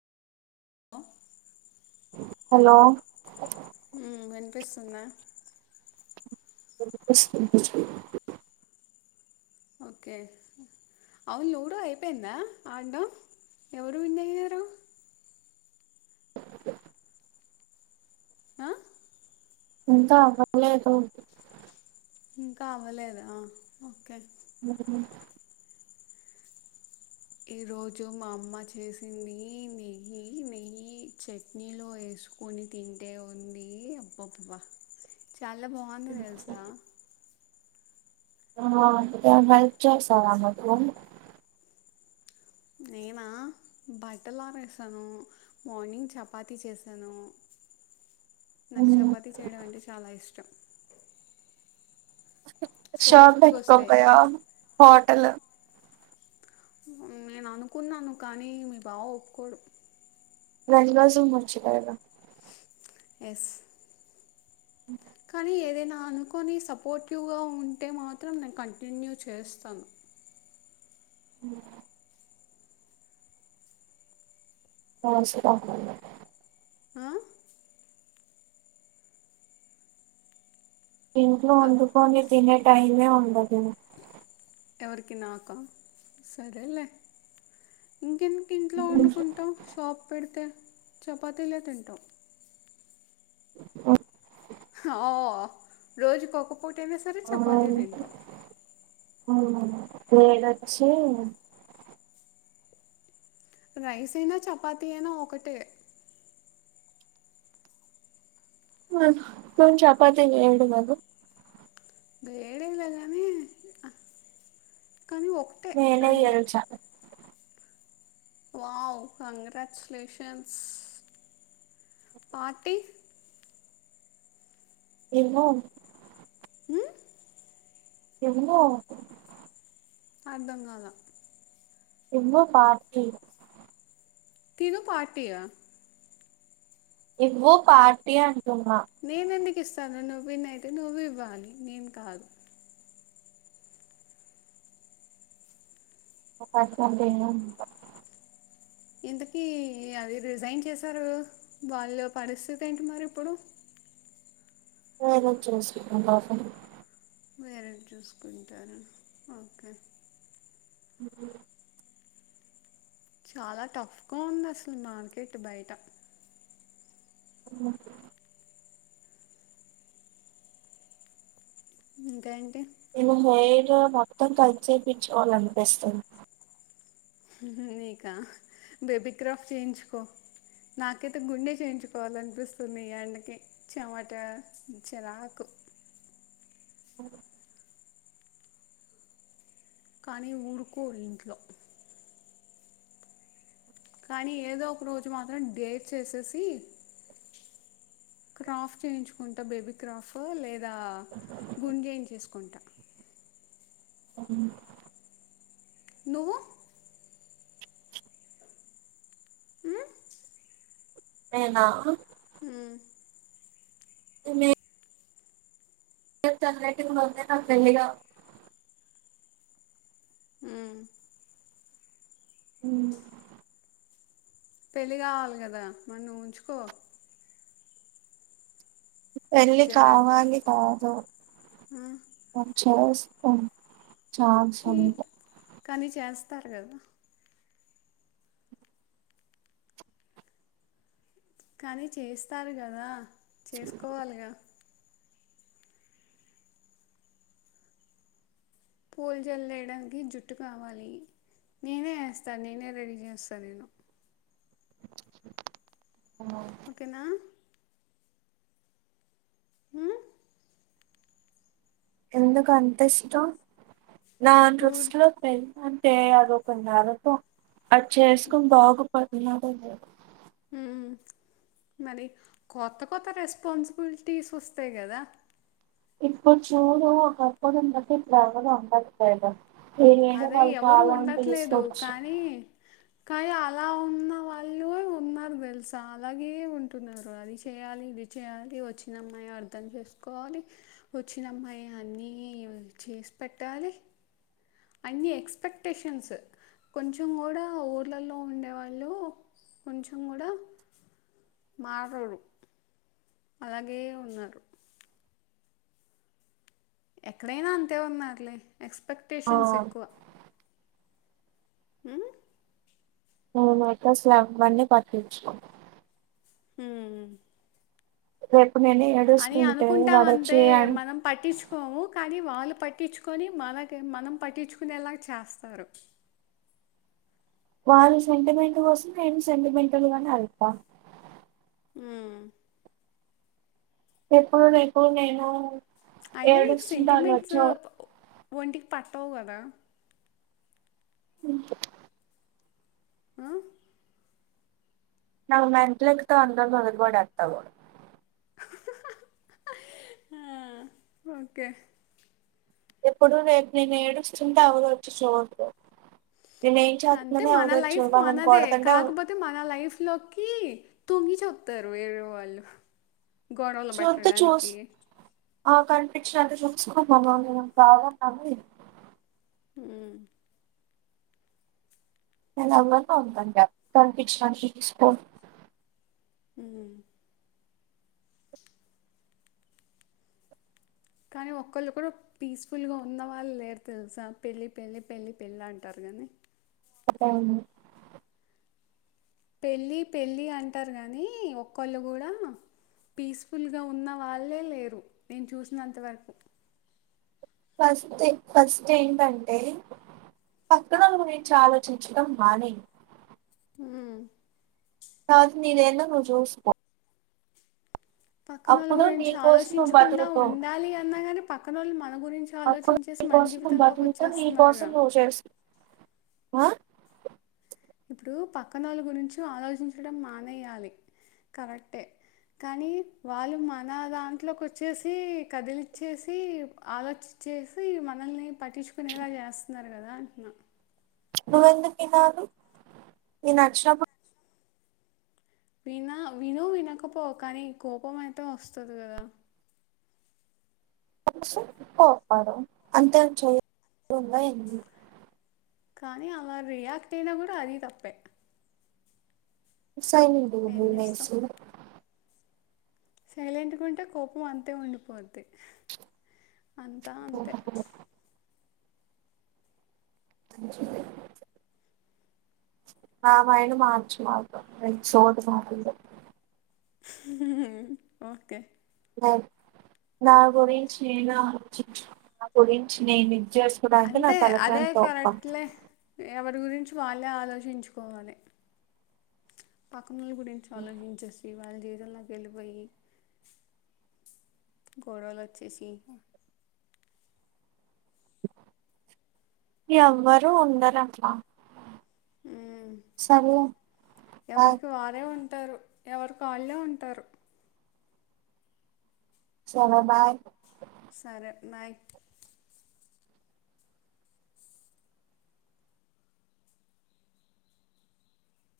అ hello హ్ వినిపిస్తుందా. [inaudible] Okay అవును లూడో అయిపోయిందా ఆడ్డం ఎవరు విన్ అయ్యారు. ఆ ఇంకా అవ్వలేదు. ఇంకా అవ్వలేదా ఓకే. హ్ ఈ రోజు మా అమ్మ చేసింది నెయ్యి, నెయ్యి చట్నీలో ఎ సుకొని తింటే ఉంది అబ్బబ్బా చాలా బావుంది తెలుసా. కొద్దిగా హెల్ప్ చేస్తవా నాకు. నేనా బట్టలారేసాను, మార్నింగ్ చపాతి చేసాను. నాకు చపాతి చేయడం అంటే చాలా ఇష్టం. షాప్ సాఫ్ట్గా వస్తాయి పెట్టుకోకపోయావా హోటలు. నేను అనుకున్నాను కానీ మీ బావ ఒప్పుకోడు. రెండు రోజులు ముచ్చటేగా. ఎస్ కానీ ఏదైనా అనుకొని సపోర్టివ్గా ఉంటే మాత్రం నేను కంటిన్యూ చేస్తాను. అ ఆమసుత ఆ ఇంట్లో ఆ, వండుకొని తినే టైమే ఉండదు ఎవరికి నాక సరేలేే ఇంకేంటి ఇంట్లో వండుకుంటాం షాప్ పెడితే చపాతీలే తింటాం అ ఆ రోజుకోక్క పూట అయినా సరే చపాతీ తింటాం నేనచ్చి రైస్ అయినా చపాతి అయినా ఒకటే అ కని చపాతిని నేడు కదు వేడేలే గానీ ఒకటే నేనే రెండు గెలిచా వావ్ కంగ్రాచులేషన్స్ పార్టీ ఏమో ఉమ్? ఎమ్మో అర్ధం కాదా ఏమో పార్టీ తిను పార్టీయా ఎవో పార్టీయన్ నేను ఎందుకు ఇస్తాను నువ్వు విన్ అయితే నువ్వు ఇవ్వాలి నేను కాదు నా పర్సెంటేజ్ అంత ఎంతకీ అది రిజైన్ చేసారు వాళ్ళు పరిస్థితి ఏంటి మరి ఇప్పుడు ఎవరో చూసి రాసేను వేరేవి చూసుకుంటారు ఓకే ఉఊ చాలా టఫ్గా ఉంది అసలు మార్కెట్ బయట ఓహో ఇంకా ఏంటి నేను హెయిర్ మొత్తం కట్ చేయించుకోవాలనిపిస్తుంది నీకా బేబి క్రాఫ్ చేయించుకో నాకైతే గుండె చేయించుకోవాల అనిపిస్తుంది ఈ అండకి చమాటా చరాకు కానీ ఊరుకోరు ఇంట్లో కానీ ఏదో ఒక రోజు మాత్రం డేర్ చేసేసి క్రాఫ్ చేయించుకుంటా బేబీ క్రాఫ్ లేదా గుంజేయ్ చేసుకుంటా అవును నువ్వు ఊ ఏనా ఊ తమీ ఏ తను లేట్ గనే వస్తది నాకు తెలీదా ఊ ఉ పెళ్ళి కావాలి కదా మన్ను ఉంచుకో పెళ్ళి జడ కావాలి కాదు ఆ, [unintelligible] చేస్త ఛీ. [unintelligible] కానీ చేస్తరు కదా కానీ చేస్తారు గద చేసుకోవాలి గ పూల్ జల్లేయడానికి జుట్టు కావాలి నేనే ఎస్త నేనే రెడీ చేస్త నేను ఓకేన ఉమ్? ఎందుకు అంత ఇష్టం నా ఊరి దృష్టి లో పెళ్లి టే అదోక నరకం అది చేసుకుని బాగుపడినోడే లేదు హు మరి కొత్త కొత్త రెస్పాన్సిబిలిటీస్ వస్తయ్ గదా ఇప్పుడు చూడు ఒక్కడుపుడు [unintelligible] ఏదైన అదే వాల్ ఎవరు తాలం [unintelligible] కని అలా ఉన్న వాళ్ళు ఉన్న తెలుసా అలాగే ఉంటున్నారు అది చేయాలి ఇది చేయాలి వచ్చిన అమ్మాయి అర్థం చేసుకోవాలి వచ్చినమ్మాయి అన్ని చేసి పెట్టాలి అన్ని ఎక్స్పెక్టేషన్స్ కొంచెం గుడ ఊర్లల్లో ఉండేవాళ్ళు కొంచెం గుడ మారరు అలాగే ఉన్నారు ఎక్కడైన అంతే ఉన్నారులే ఎక్స్పెక్టేషన్స్ ఆ ఎక్కువ హు నువ్వు మాత్రం [unintelligible] పటిచుకో హు రే అని అనుకుంటామంతే అన్ మనం పట్టించుకోము కానీ వాళ్ళు పట్టించుకొని మనకై మనం పట్టించుకునేలగ చేస్తారు వాళ్ళ సెంటిమెంట్ కోసం నేను సెంటిమెంటల్ గానే ఏళ్తా హు ఎప్పుడు నేను నేను అయినా నీకు ఏడుస్తుంటే సెంటిమెంట్స్ ఆళ్ళొచ్చి ఒంటికి పట్టవ్ గదా హు ఆ నాకు మెంట్లేక్కుతే అంత గుంజుకొని [unintelligible] ఆ ఓకే ఎప్పుడు నేను నేను ఏడుస్తుంటే ఏవరు వచ్చి చూడ్రు అంటే మన లైఫ్ మనదే కొడతంటే కాకపోతే మన లైఫ్ లోకి తొంగి చెస్తరు వేరే వాళ్ళు గొడవలు చూత్తే చూస్ పెట్టడానికి ఆ కనిపించినంత చూసుకున్నామ్మా [unintelligible] హు నేను అందంగ ఉంటాను గా కనిపిచ్నా తీసుకో ఊ కానీ ఒక్కళ్ళు కూడ పీస్ఫుల్ గా ఉన్న వాళ్ళు లేరు తెలుసా పెళ్లి పెళ్ళి పెళ్లి పెళ్లి అంటారు దనే ఎలా ఉన్నావ్ పెళ్ళి పెళ్ళి అంటరు గనీ ఒక్కళ్ళు గూడా పీస్ఫుల్గా ఉన్న వాళ్ళే లేరు నేను చూసినంత వరకు ఫస్ట్ ఏ ఫస్ట్ ఏంటంటే పక్కనోళ్ల గురించి ఆలోచించటం మానేయ్ ఉమ్ ఫస్ట్ నీదెందో నువ్ జూసుకో పక్కనోళ్ళ నీ గురించి కోసం నువ్వు ఆలోచించకుండా బతుకుతావు. ఉండాలి అన్నా గానీ పక్కనోళ్ళు మన గురించి అప్పుడు ఆలోచించేస్ నీ కోసం నువ్ బతుకుతవ్ నీకోసం నువు జేస్ [inaudible] ఆ ఇప్పుడు పక్కనోళ్ళ గురించి ఆలోచించడం మానేయ్యాలి కరెక్టే కనీ వాళ్ళు మన దాంట్లోకోచ్చేసి కదిలిచ్చేసి ఆలోచ్ చేసి మనల్ని పట్టిచ్చుకునేలా జేస్తున్నారు గదా అంటున్నా నువ్వెందుకినాలి నీక్ నచ్చినప్పుడ్ వినా విను వినకపో కనీ కోపమయితే ఒస్తది గదా కోపమొస్తే కొప్పడు అంతేం చేయ ఉందా ఏంది కనీ అలా రియాక్ట్ అయినా గూడా అదీ తప్పే సైలెంటుగుండు ఏం [unintelligible] సైలెంట్ గుంటే కోపం అంతే ఉండిపోద్ది అంతా అంతే ీ ఆ మైండ్ మార్చు నాకు [unintelligible] ఓకె నా గురించి నేను చించు నా గురించి నేను చేసుకోడానికె నా అంతే తల ప్రాణం తొక్కొత్ రి గురించి వాళ్ళే ఆలోచించుకోవాలి నీ గురించి ఆలోచించేసి వాళ్ జీవిత్ తంల కెళ్ళి పోయి గొడవలొచ్చేసి ఎవ్వరూ ఉండరట్లా ఉమ్ సర్లే బాయ్ ఎవరికి వారే ఉన్ టరు ఎవరుకాళ్ళే ఉంటారు సరే బాయ్ సరే బాయ్